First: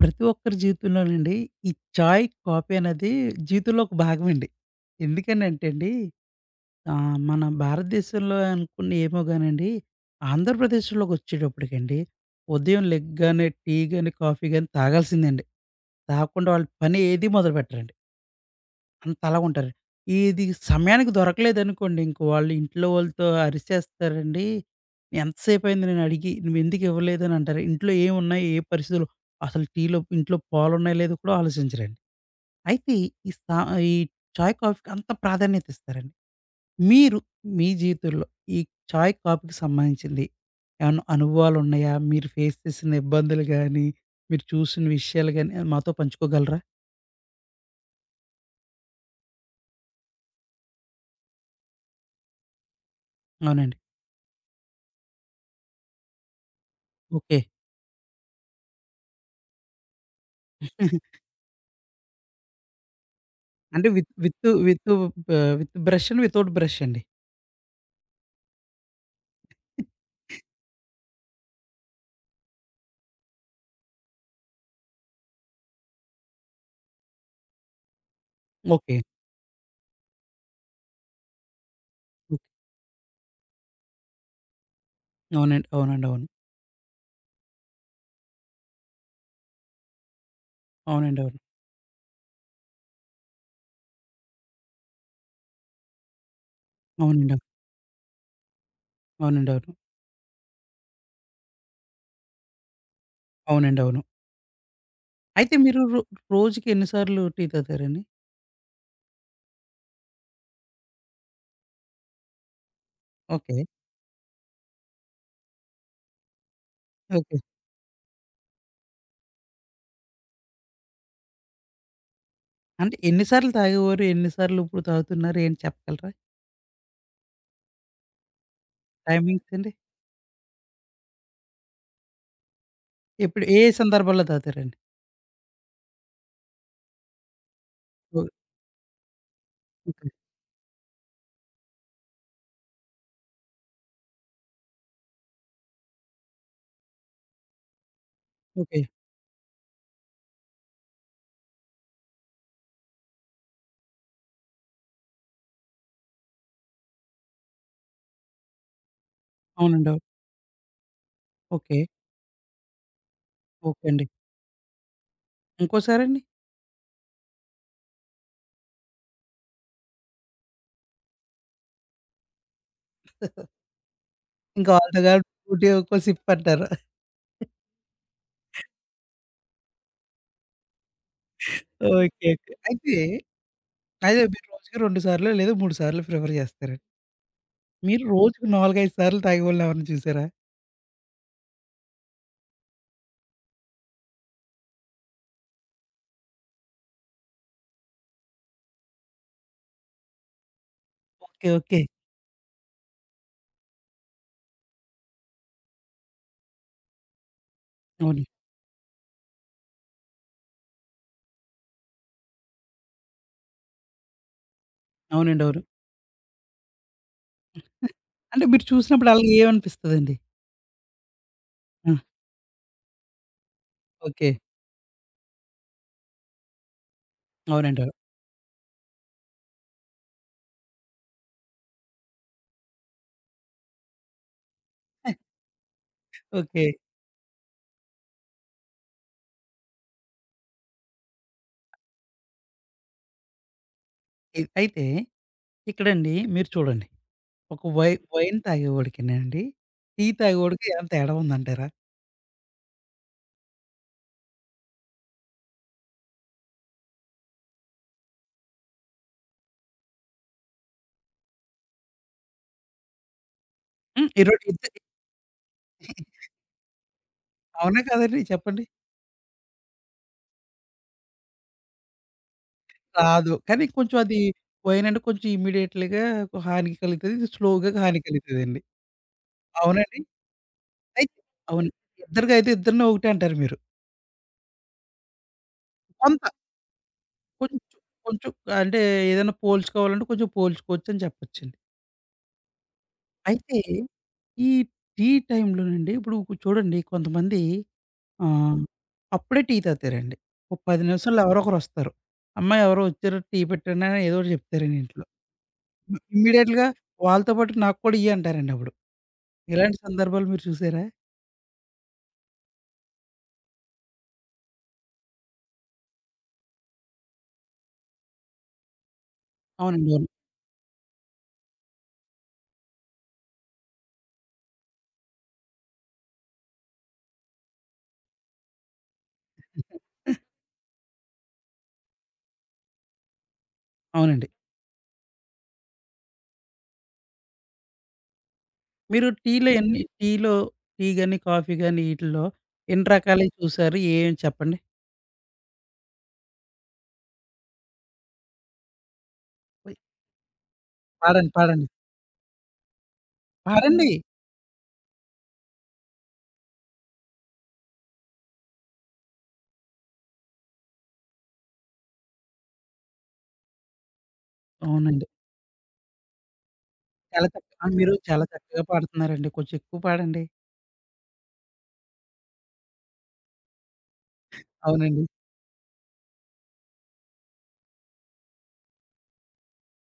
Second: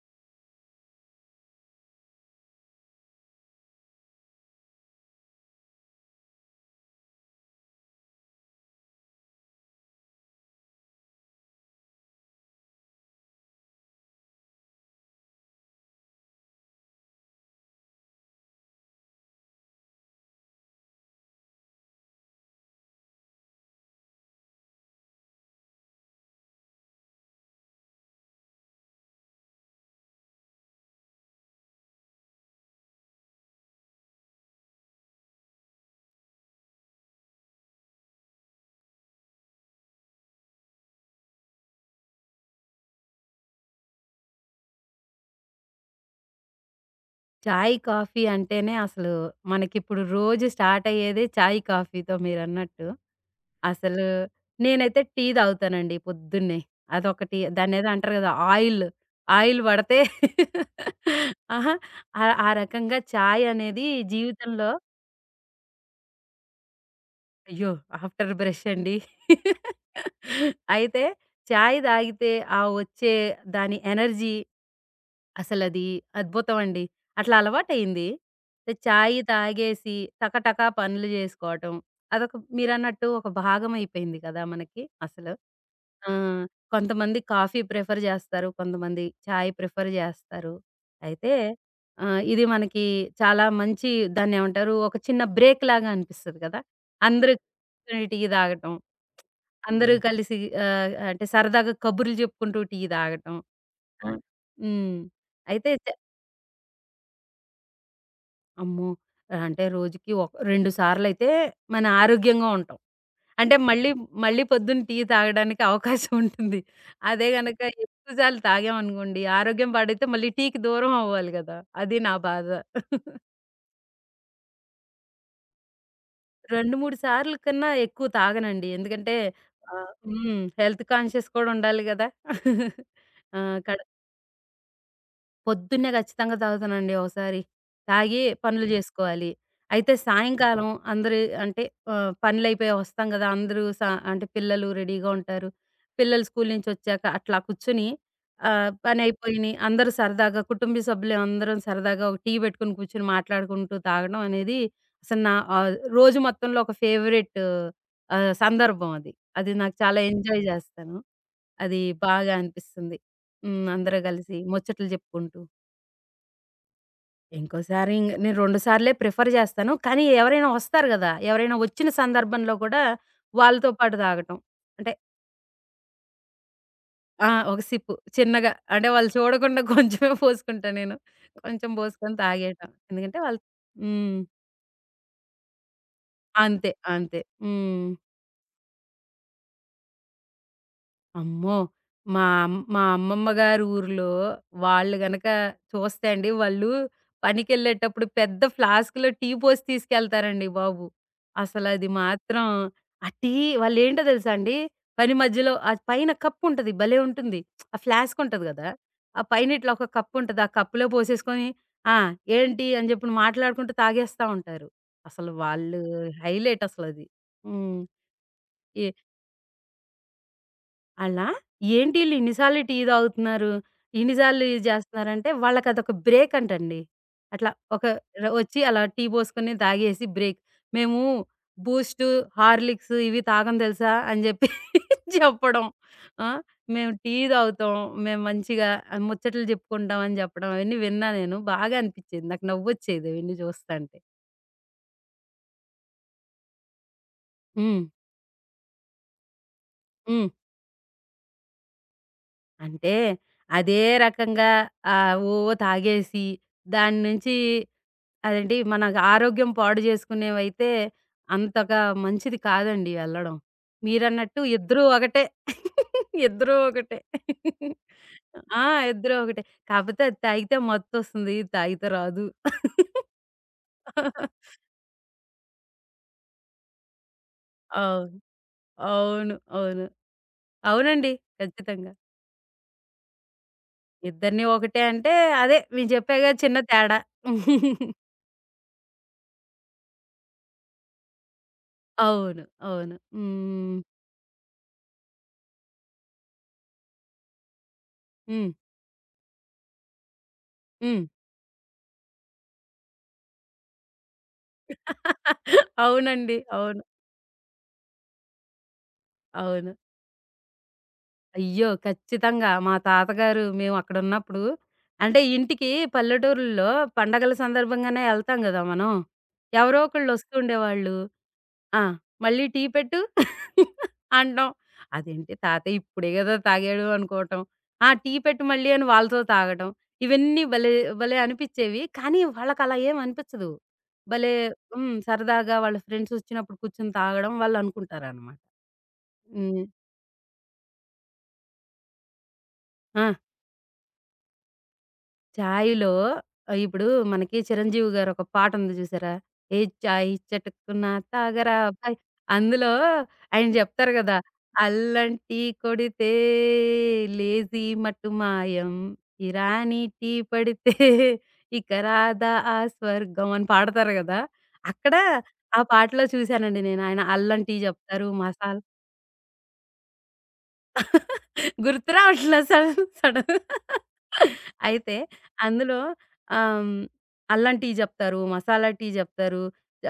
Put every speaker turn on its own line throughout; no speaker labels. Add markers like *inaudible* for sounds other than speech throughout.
ప్రతి ఒక్కరి జీవితంలోనండి ఈ చాయ్, కాఫీ అనేది జీవితంలో ఒక భాగమండి. ఎందుకనంటే అండి, మన భారతదేశంలో అనుకున్న ఏమో గానండి, ఆంధ్రప్రదేశ్‌లోకొచ్చేటప్పటికండి ఉదయం లెగ్గానే టీ గాని, కాఫీ గాని తాగాల్సిందండి. తాగకుండా వాళ్ళు పని ఏది మొదలుపెట్టరండి. అంతలాగుంటారు. ఇది సమయానికి దొరకలేదనుకోండి, ఇంక వాళ్ళు ఇంట్లో వాళ్ళతో అరిచేస్తారండి. ఎంతసేపయింది నేనడిగి, నువ్వెందుకివ్వలేదని అంటారు. ఇంట్లో ఏమున్నాయి, ఏ పరిస్థితులు, అసలు టీలో ఇంట్లో పాలున్నాయో లేదో కూడా ఆలోచించరండి. అయితే ఈ సా ఈ చాయ్, కాఫీకి అంత ప్రాధాన్యత ఇస్తారండి. మీరు మీ జీవితంలో ఈ చాయ్, కాఫీకి సంబంధించింది ఏమన్నా అనుభవాలున్నాయా? మీరు ఫేస్ చేసిన ఇబ్బందులు గానీ, మీరు చూసిన విషయాలు గానీ, ఏమైనా మాతో పంచుకోగలరా?
చాయ్, కాఫీ అంటేనే అసలు మనకిప్పుడు రోజు స్టార్ట్ అయ్యేదే చాయ్, కాఫీతో మీరన్నట్టు.
అవునండి.
అసలు నేనైతే టీ తాగుతానండి పొద్దున్నే. అదొకటి
ఓకే.
దాన్నేదో అంటారు కదా! ఆయిల్, ఆయిల్ పడితే *laughs* అహా! ఆ ఆ రకంగా చాయ్ అనేది
అంటే విత్ విత్
జీవితంలో
విత్ ఆహ్, విత్ బ్రష్ అండి, వితౌట్ బ్రష్ అండి.
అయ్యో! ఆఫ్టర్ బ్రష్ అండి. *laughs* అయితే చాయ్ తాగితే ఆ వచ్చే దాని ఎనర్జీ అసలది అద్భుతం అండి. అట్లా అలవాటయింది.
ఓకే.
చాయి తాగేసి టకటకా పనులు జేసుకోవటం. అదొక
ఓకే.
మీరన్నట్టు ఒక భాగమైపోయింది కదా! మనకి అసలు.
అవునండి. అవునండి.
ఆ!
అవును.
కొంతమంది కాఫీ ప్రిఫర్ జేస్తారు. కొంతమంది చాయ్ ప్రిఫర్ జేస్తారు.
అవునండి.
అయితే
అవును.
ఇది మనకి చాలా మంచి దాన్నేమంటారు? ఒక చిన్న బ్రేక్ లాగా అనిపిస్తది కదా! అందరూ
అవునండి. అవును.
కూర్చొని టీ తాగటం.
అవునండి. అవును.
అందరూ హ్మ్. కలిసి అంటే సరదాగా కబుర్లు జెప్పుకుంటూ టీ తాగటం.
అవునండి. అవును.
హ్మ్. హ్మ్.
అయితే
అయితే
మీరు
చ
రో రోజుకి ఎన్ని సార్లు టీ తాగుతారండి?
అమ్మో! అంటే రోజుకి ఒక 2 సార్లయితే మన ఆరోగ్యంగా ఉంటాం. అంటే
ఓకే.
మళ్ళీ, మళ్ళీ పొద్దున్న టీ తాగడానికి అవకాశం ఉంటుంది. అదే
ఓకే.
గనక ఎక్కువ సార్లు తాగామనుకోండి ఆరోగ్యం పాడైతే మళ్ళీ టీకి దూరం అవ్వాలి గదా! అది నా బాధ.
అంటే ఎన్ని సార్లు తాగేవారు? ఎన్ని సార్లు ఇప్పుడు తాగుతున్నారు? ఏంటి చెప్పగలరా?
2, 3 సార్ల కన్నా ఎక్కువ తాగనండి. ఎందుకంటే
టైమింగ్స్ అండి?
ఆహ్, హ్మ్. హెల్త్ కాన్షియస్ కూడా ఉండాలి గదా! ఆ!
ఎప్పుడు ఏ సందర్భాల్లో తాగుతారండి?
పొద్దున్నే ఖచ్చితంగా తాగుతానండి ఒకసారి.
ఓ
తాగి పనులు జేసుకోవాలి. అయితే
ఓకే.
సాయంకాలం అందరూ అంటే పనులయిపోయి వస్తాం గదా! అందరూ స అంటే పిల్లలు రెడీగా ఉంటారు. పిల్లలు స్కూలు నుంచొచ్చాక అట్లా కూర్చొని
ఓకే.
పనయిపోయినియి అందరూ సరదాగా కుటుంబ సభ్యులందరం సరదాగా ఒక టీ పెట్టుకొని కూర్చొని మాట్లాడుకుంటూ తాగడం అనేది అసలు నా రోజు మొత్తంలో ఒక ఫేవరెట్ సందర్భం అది. అది నాకు
అవునండి. అవును.
చాలా ఎంజాయ్ జేస్తాను.
ఓకే.
అది బాగా అనిపిస్తుంది. హ్మ్.
ఓకే
అందరూ
అండి.
గలిసి ముచ్చట్లు జెప్పుకుంటూ.
ఇంకోసారండి?
ఇంకోసారి ఇంగ నేను 2 సార్లే ప్రిఫర్ చేస్తాను. కానీ ఎవరైనా వస్తారు గదా! ఎవరైనా వచ్చిన సందర్భంలో కూడా వాళ్ళతో పాటు తాగటం.
ఇంక
అంటే
వాళ్ళతో కలిపి ఊటీ ఒక్కో సిప్ అంటారు.
ఆ! ఒక సిప్పు చిన్నగా అంటే వాళ్ళు చూడకుండా *laughs* కొంచెమే పోసుకుంటా నేను. కొంచెం పోసుకొని
ఓకే. ఓకే.
తాగేయటం.
అయితే
ఎందుకంటే వాళ్ళు హ్మ్.
అదే మీరు రోజుకి 2 సార్లో లేదా 3 సార్లు ప్రిఫర్
అంతే.
చేస్తారండి.
అంతే. హ్మ్.
మీరు రోజుకి 4, 5 సార్లు తాగేవాళ్ళని ఎవరైనా చూసారా?
అమ్మో! మా అమ్మమ్మ గారి ఊర్లో వాళ్ళు గనక చూస్తే అండి, వాళ్ళు పనికెళ్ళేటప్పుడు పెద్ద ఫ్లాస్క్‌లో టీ పోసి తీసుకెళ్తారండి బాబు.
ఓకే. ఓకే.
అసలది మాత్రం ఆ టీ వాళ్ళేంటో తెలుసా అండి, పని మధ్యలో ఆ పైన కప్పుంటది భలే ఉంటుంది. ఆ ఫ్లాస్క్
అవును.
ఉంటది గదా! ఆ పైన ఇట్లా ఒక కప్పుంటది. ఆ కప్పులో పోసేసుకొని, ఆ! ఏంటి అని జెప్పి మాట్లాడుకుంటూ తాగేస్తా ఉంటారు. అసలు
అవునండి. అవును.
వాళ్ళు హైలైట్ అసలది. హ్మ్.
అంటే మీరు
ఎ
చూసినప్పుడు ఆళ్ళకి ఏమనిపిస్తదండి?
అలా
ఆ!
ఏంటి ఈళ్ళు ఇన్ని సార్లు టీ తాగుతున్నారు. ఇన్ని
ఓకే.
సార్లు ఇది చేస్తున్నారంటే వాళ్ళకదొక బ్రేక్ అంటండి. అట్లా
అవునండి.
ఒక
అవును.
ర వచ్చి అలా టీ పోసుకొని తాగేసి బ్రేక్. మేము బూస్టు, హార్లిక్స్ ఇవి తాగం తెలుసా అని చెప్పి *laughs* చెప్పడం. ఆ!
ఓకే.
మేము టీ తాగుతాం. మేము మంచిగా ముచ్చట్లు చెప్పుకుంటాం అని చెప్పడం అవన్నీ విన్నా నేను. బాగా అనిపిచ్చేది. నాకు నవ్వొచ్చేది అవన్నీ చూస్తంటే.
అయితే ఇక్కడండి మీరు చూడండి. ఒక
హ్మ్.
వైన్ తాగేవాడికినండి, టీ
హ్మ్.
తాగేవాడికి ఏమైనా తేడా ఉందంటారా?
అంటే అదే రకంగా ఆహ్, ఓ తాగేసి దాని నుంచి అదేంటి మన ఆరోగ్యం పాడు చేసుకునేవైతే అంతగా మంచిది కాదండి వెళ్ళడం.
హ్మ్. ఈ రో
మీరన్నట్టు
ఇద్ద
ఇద్దరూ ఒకటే. *laughs*
*laughs*
ఇద్దరూ ఒకటే.
అవునా కాదండి?
ఆ!
చెప్పండి.
ఇద్దరూ ఒకటే. కాపోతే అది తాగితే మత్తొస్తుంది. ఇది తాగితే రాదు.
రాదు. కానీ కొంచెం అది వైన్ అంటే కొంచెం ఇమ్మీడియేట్‌లీగా హాని కలుగుతది. ఇది స్లోగా హాని
అవును.
కలుగుతదండి.
అవును. అవును.
అవునండి? అయి
అవునండి.
అవును.
ఖచ్చితంగా.
ఇద్దరికి అయితే ఇద్దరిని ఒకటే అంటారు మీరు.
ఇద్దరిని ఒకటే అంటే అదే నేను
కొంత.
చెప్పాగా చిన్న తేడా.
కొంచెం,
*laughs*
కొంచెం అంటే ఏదైనా పోల్చుకోవాలంటే కొంచెం పోల్చుకోవచ్చని చెప్పొచ్చండి.
అవును. అవును.
అయితే
హ్మ్.
ఈ టీ టైమ్‌లోనండి ఇప్పుడు చూడండి కొంతమంది
హ్మ్.
ఆహ్, అప్పుడే టీ తాగుతారండి. ఒక 10
హ్మ్.
నిమిషాల్లో ఎవరో ఒకరొస్తారు. "అమ్మ ఎవరో వచ్చారు టీ పెట్టండి" అని ఏదో ఒకటి చెప్తారండి ఇంట్లో.
అవునండి.
ఇమ్మీడియేట్‌గా
అవును.
వాళ్ళతో పాటు నాకు కూడా ఇయ్యి అంటారండి అప్పుడు.
అవును.
ఇలాంటి సందర్భాలు మీరు చూసారా?
అయ్యో! ఖచ్చితంగా. మా తాతగారు మేమక్కడున్నప్పుడు అంటే ఇంటికి పల్లెటూరుల్లో పండగల సందర్భంగానే ఎళ్తాం గదా మనం. ఎవరో
అవునండి. అవును.
ఒకళ్ళొస్తూ ఉండేవాళ్ళు. ఆ! మళ్ళీ టీ పెట్టు *laughs* అనడం. అదేంటి తాతయ్య ఇప్పుడే గదా తాగాడు అనుకోవటం. ఆ! టీ పెట్టు మళ్ళీ అని వాళ్ళతో తాగటం.
*laughs*
ఇవన్నీ భలే భలే అనిపిచ్చేవి. కానీ వాళ్ళకలా ఏం అనిపిచ్చదు.
అవునండి.
భలే హ్మ్. సరదాగా వాళ్ళ ఫ్రెండ్సొచ్చినప్పుడు కూర్చొని తాగడం వాళ్ళనుకుంటారనమాట.
మీరు టీలో
హ్మ్.
ఎన్ని టీలో టీ గాని, కాఫీ గాని ఈటిల్లో ఎన్ని
ఆ!
రకాలయి చూసారు? ఏం చెప్పండి?
చాయ్‌లో ఇప్పుడు మనకి 'చిరంజీవి' గారు ఒక పాటుంది చూసారా? ఏ
ఓయ్!
చాయ్ చటుక్కున
పాడండి.
తాగరా
పాడండి.
అబ్బాయ్ అందులో ఆయన
పాడండి.
జెప్తారు గదా! అల్లం టీ కొడితే లేజీ మట్టు మాయం. ఇరానీ టీ పడితే ఇక రాదా ఆ స్వర్గం అని పాడతారు గదా! అక్కడ
అవునండి.
ఆ పాటలో చూసానండి నేను. ఆయన
చాలా
అల్లం
చక్క
టీ
ఆ! మీరు
జెప్తారు.
చాలా
మసాలా
చక్కగా పాడుతున్నారండి. కొంచెం ఎక్కువ పాడండి.
గుర్తు రావట్లే సడన్ సడన్. అయితే
అవునండి.
అందులో ఆహ్, అల్లం టీ జెప్తారు. మసాలా టీ జెప్తారు.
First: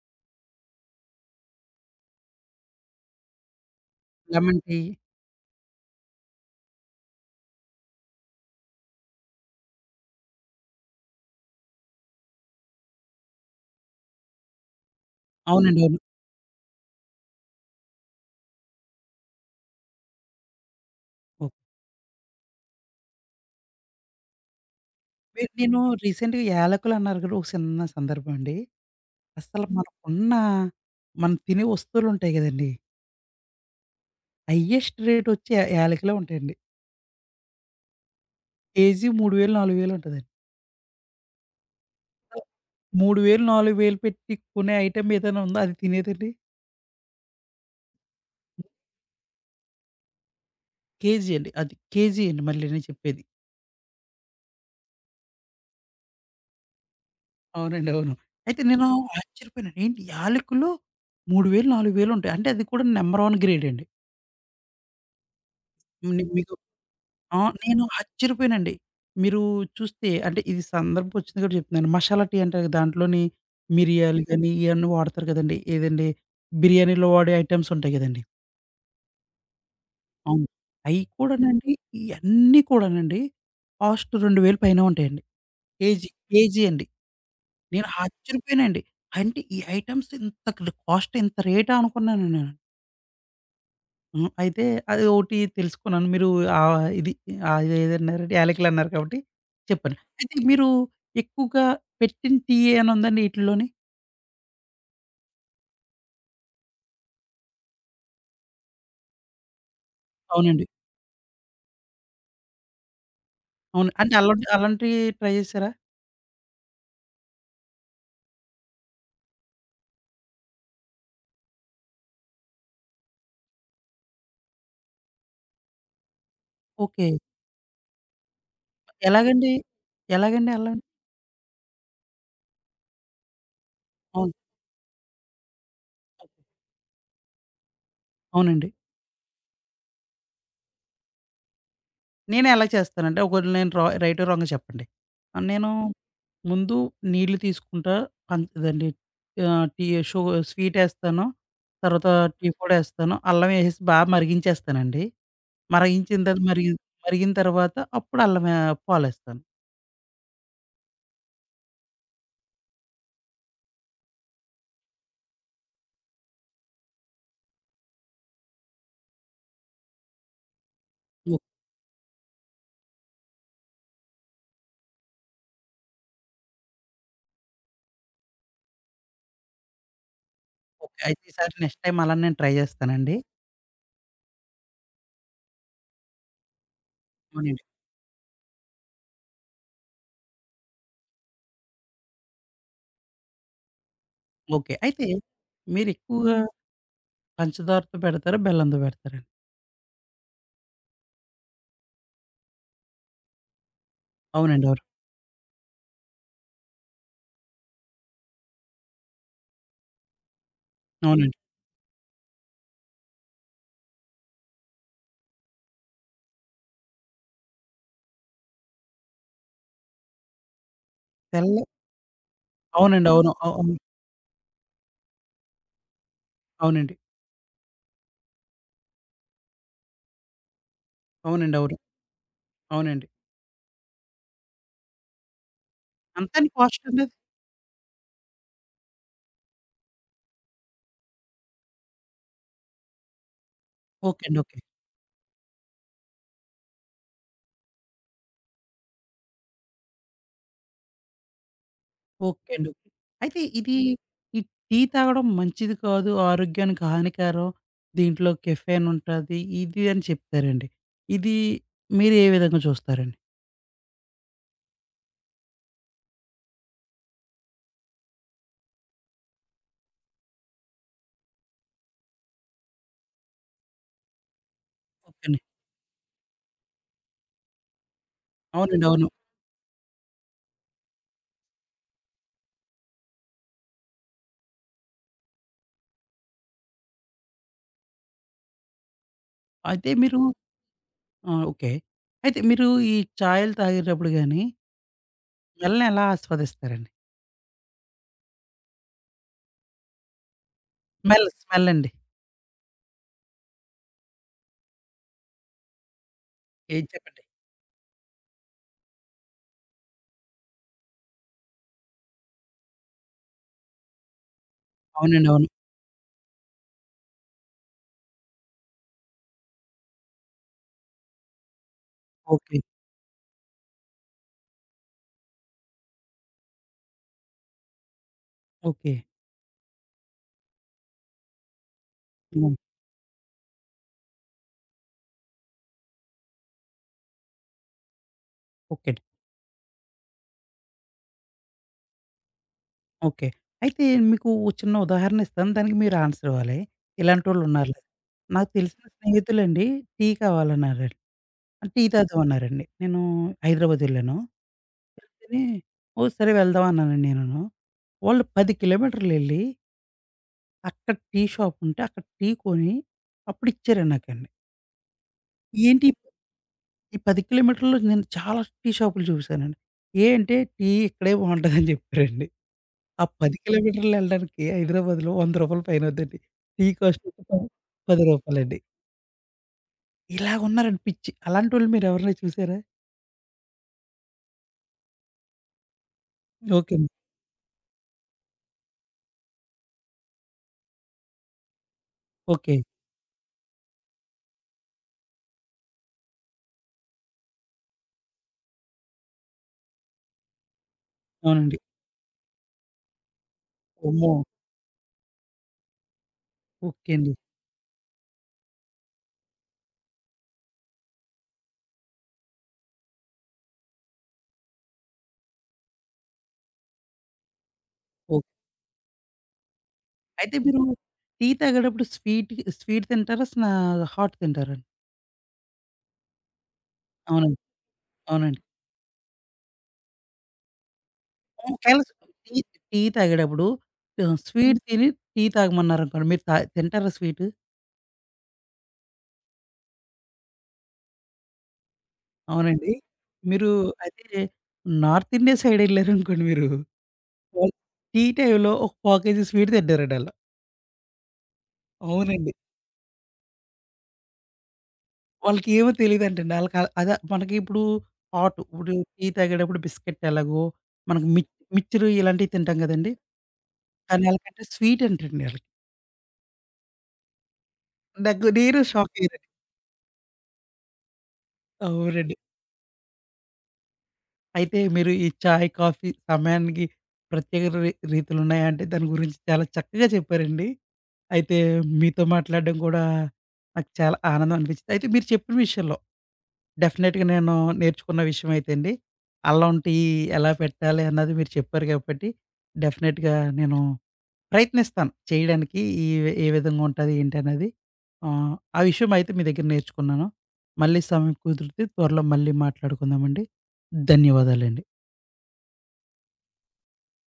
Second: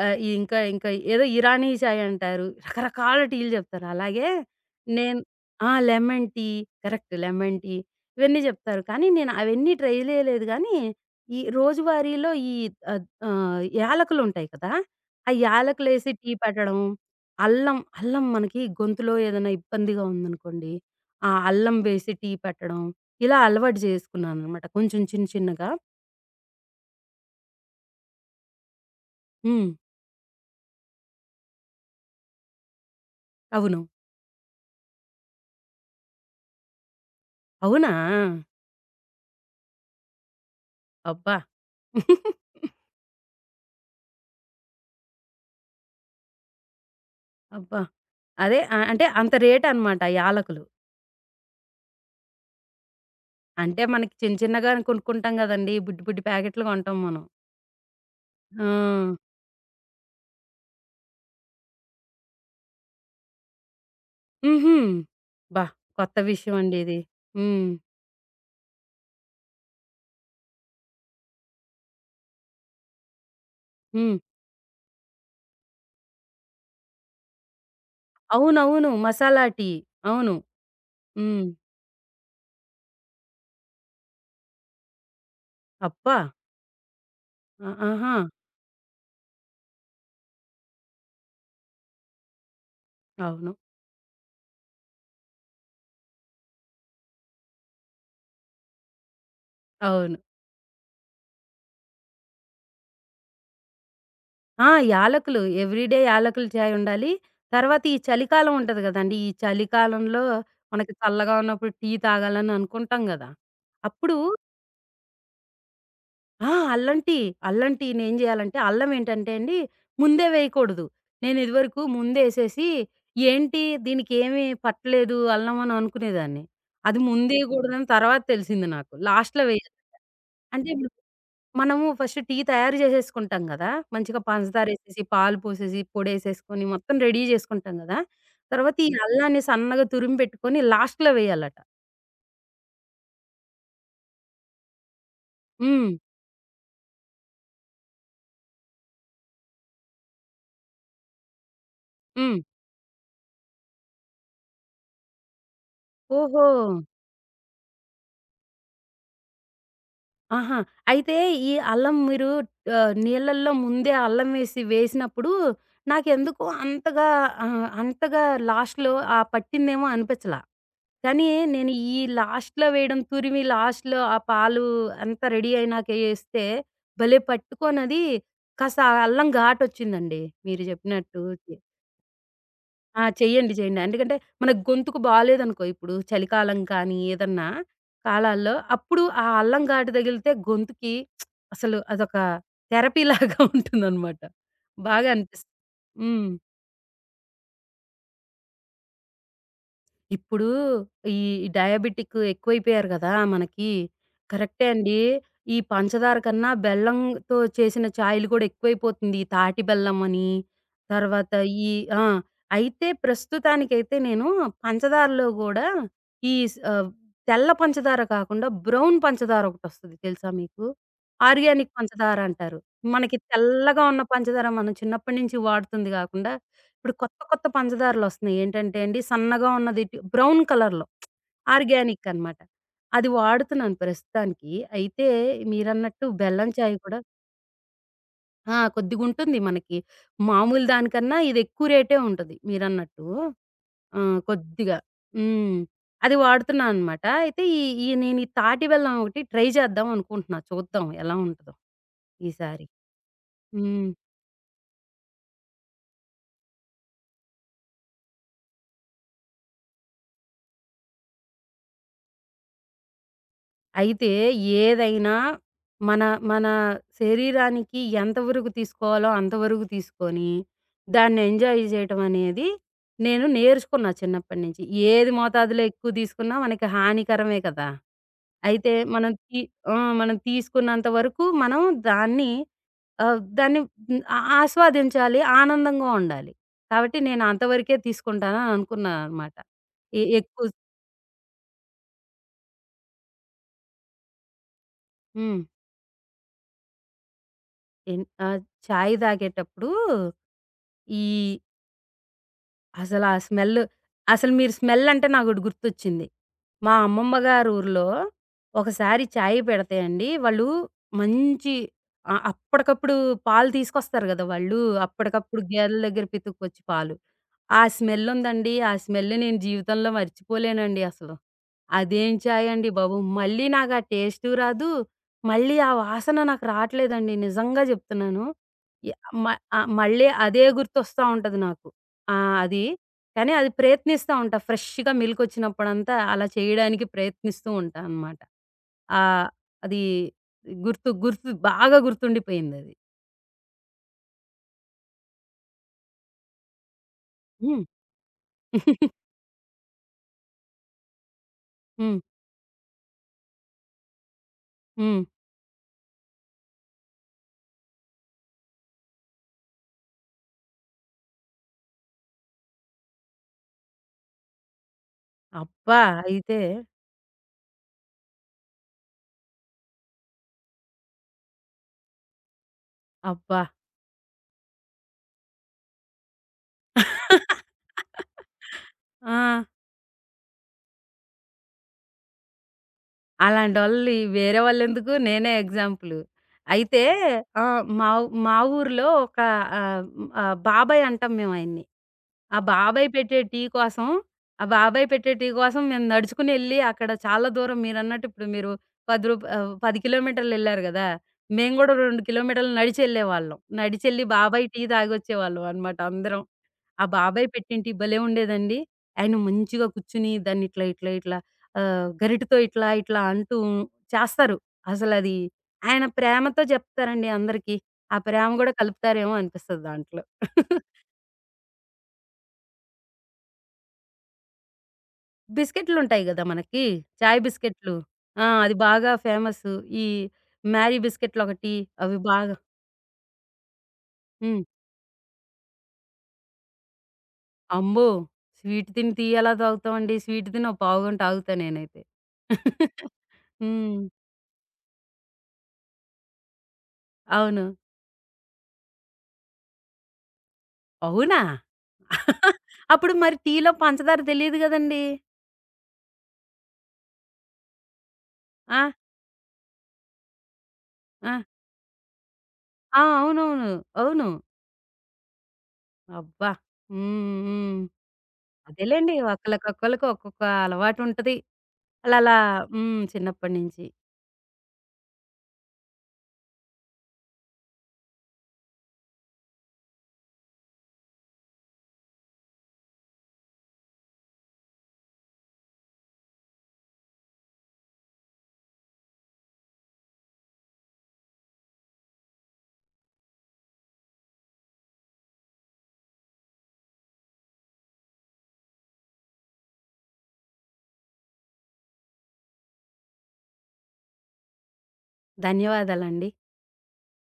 ఇంకా ఇంకా ఏదో ఇరానీ చాయ్ అంటారు. రకరకాల టీలు జెప్తారు. అలాగే
లెమన్ టీ.
నేను ఆ! Lemon tea correct. Lemon tea ఇవన్నీ జెప్తారు. కానీ నేను అవన్నీ ట్రై చేయలేదు గానీ, ఈ రోజువారీలో యాలకులుంటాయి కదా! ఆ
అవునండి. అవును.
యాలకులేసి టీ పెట్టడం. అల్లం, అల్లం మనకి గొంతులో ఏదైనా ఇబ్బందిగా ఉందనుకోండి ఆ!
ఓకే.
అల్లం వేసి టీ పెట్టడం. ఇలా అలవాటు చేసుకున్నాననమాట. కొంచెం చిన్న
మీరు
చిన్నగా.
నేను రీసెంట్‌గా యాలకులు అన్నారు కదా! ఒక సిన్న సందర్భం అండి. అసలు
హ్మ్.
మనకున్న మనం తినే వస్తువులు ఉంటాయి కదండీ!
అవును.
హైయెస్ట్ రేట్ వచ్చి యాలకులే ఉంటాయండి.
అవునా?
కేజీ 3,000, 4,000 ఉంటదండి.
అబ్బా!
3,000, 4,000 పెట్టి కొనే ఐటెమ్ ఏదైనా ఉందా? అది తినేదండి?
అబ్బా! అదే అంటే అంత రేటనమాట యాలకులు.
కేజీ అండి. అది కేజీ అండి మళ్ళీ నేను చెప్పేది.
అంటే మనకి చిన్న చిన్నగా కొనుక్కుంటాం గదండీ! బుడ్డి బుడ్డి ప్యాకెట్లు కొంటాం మనం.
అవునండి. అవును. అయితే
ఆ!
నేను ఆశ్చర్యపోయాను. ఏంటి యాలకులు 3,000, 4,000 ఉంటాయి. అంటే అది కూడా నంబర్ 1 గ్రేడ్ అండి.
హుహు. అబ్బా! కొత్త
ని మీకు
విషయం అండి ఇది.
ఆ!
హ్మ్.
నేను ఆశ్చర్యపోయానండి. మీరు చూస్తే అంటే ఇది సందర్భం వచ్చింది కాబట్టి చెప్తున్నాను. మసాలా టీ అంటారు కదా! దాంట్లోని
హ్మ్.
మిరియాలు గాని, ఇయన్నీ వాడతారు కదండీ. ఏదండి బిర్యానీలో వాడే ఐటెమ్స్ ఉంటాయి కదండీ.
అవునవును. మసాలా టీ. అవును.
అవును. అయి
హ్మ్.
కూడానండి, ఇయన్నీ కూడానండి, కాస్ట్ 2,000 పైనే ఉంటాయండి. కేజీ,
అబ్బా!
కేజీ అండి.
ఆ!
నేను
ఆహా!
ఆశ్చర్యపోయానండి. అంటే ఈ ఐటెమ్స్ ఇంత క్ కాస్ట్ ఇంత రేటా అనుకున్నాను నేను.
అవును.
హ్మ్. అయితే అది ఒకటి తెలుసుకున్నాను. మీరు ఆహ్, ఇది ఇదేదన్నారండి యాలకులన్నారు కాబట్టి చెప్పాను.
అవును.
అయితే మీరు ఎక్కువగా పెట్టిన టీ ఏమైనా ఉందండి ఈటిల్లోని?
ఆ! యాలకులు. ఎవ్రీడే యాలకుల చాయ్ ఉండాలి. తర్వాత ఈ చలికాలం ఉంటది గదండీ! ఈ చలికాలంలో
అవునండి.
మనకి చల్లగా ఉన్నప్పుడు టీ తాగాలని అనుకుంటాం గదా!
అవును. అంటే
అప్పుడు
అలాంటి అలాంటివి ట్రై చేసారా?
ఆ! అల్లం టీ. అల్లం టీ నేం జేయాలంటే అల్లం ఏంటంటే అండి, ముందే వేయకూడదు. నేనిదివరకు ముందేసేసి, ఏంటి దీనికేమీ పట్టలేదు అల్లం అని అనుకునేదాన్ని. అది
ఓకే.
ముందేయకూడదని తర్వాత తెలిసింది నాకు. లాస్ట్‌లో
ఎలాగండి?
వేయాలి.
ఎలాగండి
అంటే
అలా?
మనము ఫస్ట్ టీ తయారు జేసేసుకుంటాం గదా! మంచిగా
అవును.
పంచదారేసేసి, పాలు పోసేసి,
ఓకే.
పొడేసేసుకొని మొత్తం రెడీ జేసుకుంటాం గదా!
అవునండి.
తర్వాత ఈ అల్లాన్ని సన్నగా తురిమి పెట్టుకొని లాస్ట్‌లో వేయాలట.
నేను ఎలా చేస్తానంటే ఒకవేళ నేను రైటో రాంగో చెప్పండి. నేను
హ్మ్.
ముందు నీళ్లు తీసుకుంటా. పం ఇదండి ఆహ్, టీ షు స్వీట్ ఏస్తాను. తర్వాత
హ్మ్.
టీ పొడేస్తాను. అల్లం ఏసేసి మరిగించేస్తానండి. మరిగించిన తర్వాత
ఓహో!
మరి మరిగిన తర్వాత అప్పుడు పాలేస్తాను.
ఆహా! అయితే ఈ అల్లం మీరు నీళ్ళల్లో ముందే అల్లం వేసినప్పుడు నాకెందుకో అంతగా లాస్ట్‌లో ఆ పట్టిందేమో అనిపించలా. కానీ
ఓకే.
నేను ఈ లాస్ట్‌లో వేయడం తురిమి లాస్ట్‌లో ఆ పాలు అంతా రెడీ అయినాక ఏస్తే భలే పట్టుకోనది కాస్త ఆ అల్లం ఘాటొచ్చిందండి. మీరు
ఓకే.
చెప్పినట్టు.
అయితే ఈసారి నెక్స్ట్ టైమ్ అలా నేను ట్రై
ఆ!
చేస్తానండి.
చెయ్యండి. చెయ్యండి. ఎందుకంటే, మన గొంతుకు బాలేదనుకో ఇప్పుడు చలికాలం కానీ, ఏదన్నా
అవునండి.
కాలాల్లో అప్పుడు ఆ అల్లం ఘాటు తగిలితే గొంతుకి అసలు అదొక థెరపీలాగా ఉంటుందనమాట.
ఓకే.
*laughs*
అయితే
బాగా అనిపిస్తుంది. హ్మ్.
మీరెక్కువగా పంచదారతో పెడతారా? బెల్లంతో పెడతారండి?
ఇప్పుడు ఈ డయాబెటిక్ ఎక్కువైపోయారు గదా! మనకి. కరెక్టే
అవునండి. అవును.
అండి. ఈ పంచదార కన్నా బెల్లంతో చేసిన చాయలు గూడా ఎక్కువైపోతుంది. ఈ తాటి బెల్లం అని, తర్వాత
అవునండి.
ఈ ఆ! అయితే ప్రస్తుతానికైతే నేను పంచదారలో గూడా ఈ స్ ఆహ్, తెల్ల పంచదార కాకుండా బ్రౌన్ పంచదార ఒకటొస్తది తెలుసా మీకు?
తెల్ల
ఆర్గానిక్ పంచదార అంటారు.
అవునండి.
మనకి
అవును. అవును.
తెల్లగా ఉన్న పంచదార మనం చిన్నప్పటి నుంచి వాడుతుంది గాకుండా ఇప్పుడు
అవునండి.
కొత్త కొత్త పంచదారలొస్తున్నాయి. ఏంటంటే అండి, సన్నగా ఉన్నది బ్రౌన్ కలర్‌లో
అవునండి. అవును.
ఆర్గానిక్ అనమాట.
అవునండి.
అది వాడుతున్నాను ప్రస్తుతానికి. అయితే మీరన్నట్టు బెల్లం
అంతానికి
చాయ్
కాస్ట్
కూడా
అండి అది?
ఆ! కొద్దిగుంటుంది మనకి. మామూలు దానికన్నా ఇది ఎక్కువ రేటే ఉంటది మీరన్నట్టు. ఆ!
ఓకే అండి. ఓకే.
కొద్దిగా. హ్మ్. అది వాడుతున్నా అనమాట. అయితే ఈ ఈ నేను ఈ తాటి బెల్లం ఒకటి ట్రై చేద్దాం అనుకుంటున్నా. చూద్దాం ఎలా ఉంటదో
ఓకే
ఈసారి.
అండి. ఓకే. అయితే ఇది
హ్మ్.
ఈ టీ తాగడం మంచిది కాదు, ఆరోగ్యానికి హానికరం, దీంట్లో కెఫెన్ ఉంటది, ఇది అని చెప్తారండి. ఇది మీరు ఏ విధంగా చూస్తారండి?
అయితే ఏదైనా మన మన శరీరానికి ఎంతవరకు తీసుకోవాలో అంతవరకు తీసుకొని, దాన్ని ఎంజాయ్ జేయటం అనేది నేను నేర్చుకున్నా చిన్నప్పటి నుంచి. ఏది
ఓకేనండి.
మోతాదులో ఎక్కువ తీసుకున్నా మనకి హానికరమే కదా! అయితే
అవునండి. అవును.
మనం తి ఆ! మనం తీసుకున్నంత వరకు మనం దాన్ని దాన్ని హ్మ్, ఆ ఆస్వాదించాలి, ఆనందంగా ఉండాలి. కాబట్టి నేను అంతవరకే తీసుకుంటానని అనుకున్నాననమాట.
అయితే
ఎ
మీరు
ఎక్కువ
ఆ! ఓకే. అయితే మీరు ఈ చాయలు తాగేటప్పుడు గాని
హ్మ్.
స్మెల్‌ని ఎలా ఆస్వాదిస్తారండి?
ఎన్ ఆహ్, చాయ్ తాగేటప్పుడు ఈ
స్మెల్, స్మెల్ అండి.
అసల ఆ స్మెల్ అసలు మీరు స్మెల్ అంటే నాకోటి గుర్తొచ్చింది. మా
ఏది
అమ్మమ్మ
చెప్పండి?
గారి ఊర్లో ఒకసారి చాయ్ పెడితే అండి, వాళ్ళు మంచి అప్పటికప్పుడు పాలు తీసుకొస్తారు గదా! వాళ్ళు.
అవునండి.
అప్పటికప్పుడు
అవును.
గేదెల దగ్గర పితుక్కొచ్చి పాలు. ఆ స్మెల్ ఉందండి. ఆ స్మెల్ నేను జీవితంలో మర్చిపోలేనండి అసలు. అదేం చాయ్
ఓకే.
అండి బాబు! మళ్ళీ నాకు ఆ టేస్టు రాదు. మళ్ళీ ఆ వాసన నాకు రాట్లేదండి. నిజంగా జెప్తున్నాను. య
ఓకే.
మ మళ్ళీ అదే గుర్తొస్తా ఉంటది నాకు. ఆ!
హ్మ్.
అది. కానీ అది ప్రయత్నిస్తా ఉంటా. ఫ్రెష్‌గా మిల్కొచ్చినప్పుడంతా అలా చేయడానికి ప్రయత్నిస్తూ ఉంటా అనమాట.
ఓకే.
ఆహ్, అది గుర్తు గుర్తు బాగా గుర్తుండిపోయిందది.
ఓకే. అయితే మీకు ఓ చిన్న ఉదాహరణ ఇస్తాను. దానికి మీరు ఆన్సర్ ఇవ్వాలి.
హ్మ్.
ఇలాంటోళ్ళున్నారు. నాకు తెలిసిన
*laughs*
స్నేహితులండి టీ కావాలన్నారండి. టీ
హ్మ్.
తాగుదామన్నారండి. నేను హైదరాబాద్ వెళ్ళాను.
హ్మ్.
వెళ్తేనే ఓ సరే వెళ్దాం అన్నానండి నేనును. వాళ్ళు 10 కిలోమీటర్లెళ్లి అక్కడ టీ షాప్ ఉంటే అక్కడ టీ కొని అప్పుడు ఇచ్చారండి నాకండి.
అబ్బా!
ఏంటి
అయితే
ఈ 10 కిలోమీటర్‌లో నేను చాలా టీ షాపులు చూసానండి. ఏ అంటే టీ ఇక్కడే బావుంటదని చెప్పారండి. ఆ 10
అబ్బా!
కిలోమీటర్లు వెళ్ళడానికి హైదరాబాద్‌లో రూ. 100 పైనవుద్దండి. టీ కాస్ట్ వచ్చి రూ. 10
ఆ!
ఇలాగున్నారండి పిచ్చి. అలాంటోళ్ళు మీరెవరైనా చూసారా?
అలాంటోళ్ళి వేరే వాళ్ళెందుకు నేనే ఎగ్జాంపులు.
ఓకే
అయితే
అండి.
ఆ! మా మా ఊర్లో ఒక ఆహ్, ఆహ్, బాబాయ్ అంటాం మేము ఆయన్ని. ఆ
ఓకే.
బాబాయ్ పెట్టే టీ కోసం ఆ బాబాయ్ పెట్టే టీ కోసం మేము నడుచుకుని ఎళ్లి అక్కడ చాలా దూరం మీరన్నట్టు ఇప్పుడు మీరు 10 కిలోమీటర్లు ఎళ్లారు గదా! మేము
అవునండి.
గూడా 2 కిలోమీటర్లు నడిచెళ్ళేవాళ్ళం. నడిచెళ్ళి
అమ్మో!
బాబాయ్ టీ తాగొచ్చేవాళ్ళం అన్నమాట అందరం. ఆ
ఓకే అండి.
బాబాయ్ పెట్టిన టీ భలే ఉండేదండి. ఆయన మంచిగా కూర్చొని దాన్ని ఇట్లా, ఇట్లా, ఇట్లా గరిటెతో ఇట్లా, ఇట్లా అంటూ చేస్తారు. అసలది ఆయన ప్రేమతో జెప్తారండి అందరికి. ఆ ప్రేమ
ఓకే.
గూడా కలుపుతారేమో అనిపిస్తది దాంట్లో.
అయితే మీరు టీ తాగేటప్పుడు స్వీట్ స్వీట్ తింటారా? హాట్ తింటారా?
బిస్కెట్లుంటాయి గదా! మనకి. చాయ్
అవునండి.
బిస్కెట్లు. ఆ!
అవునండి.
అది బాగా ఫేమస్సు. ఈ మ్యారీ బిస్కెట్లొకటి
ఒకవేళ
అవి బాగా
టీ టీ తాగేటప్పుడు
హ్మ్.
స్వీట్ తిని టీ తాగమన్నారనుకోండి మీరు తింటారా స్వీటు?
అమ్మో! స్వీట్ తిని టీ ఎలా తాగుతామండి? స్వీట్ తిని ఓ పావుగంట ఆగుతా నేనైతే.
అవునండి. మీరు
హ్మ్.
అయితే నార్త్ ఇండియా సైడ్ ఎళ్లారనుకోండి మీరు.
అవును.
వాళ్ళు టీ టైమ్‌లో ఒక పావు కేజీ స్వీట్ తింటారండి ఆళ్ళు.
అవునా?
అవునండి.
అప్పుడు మరి టీలో పంచదార తెలీదు గదండీ!
వాళ్ళకేమో తెలీదంటండి. ఆళ్ళకి అదే మనకి ఇప్పుడు హాట్
ఆ!
ఇప్పుడు టీ తాగేటప్పుడు బిస్కెట్ ఎలాగో మనకు
ఆ!
మిక్చర్ ఇలాంటివి తింటాం
ఆ!
కదండీ!
అవునవును.
కానీ
అవును.
ఆళ్ళకంటే స్వీట్ అంటండి ఆళ్ళకి.
అబ్బా! హ్మ్. హ్మ్.
నాకు నేను షాక్
అదేలెండి.
అయ్యానండి.
ఒకళ్ళకొకళ్ళకి ఒక్కొక్క అలవాటుంటది. అలా
అవునండి.
అలా హ్మ్. చిన్నప్పటి నుంచి.
అయితే మీరు ఈ చాయ్, కాఫీ సమయానికి ప్రత్యేక రీతులున్నాయా అంటే దాని గురించి చాలా చక్కగా చెప్పారండి. అయితే మీతో మాట్లాడడం కూడా నాకు చాలా ఆనందం అనిపించింది. అయితే మీరు చెప్పిన విషయంలో డెఫినెట్‌గా నేను నేర్చుకున్న విషయం అయితే అండి, అల్లం టీ ఎలా పెట్టాలి అన్నది మీరు చెప్పారు కాబట్టి, డెఫినెట్‌గా నేను ప్రయత్నిస్తాను చేయడానికి. ఈ ఏ విధంగా ఉంటది ఏంటి అనేది. ఆ విషయం అయితే మీ దగ్గర నేర్చుకున్నాను. మళ్ళీ సమయం కుదిరితే త్వరలో మళ్ళీ మాట్లాడుకుందామండి. ధన్యవాదాలండి.
ధన్యవాదాలండి.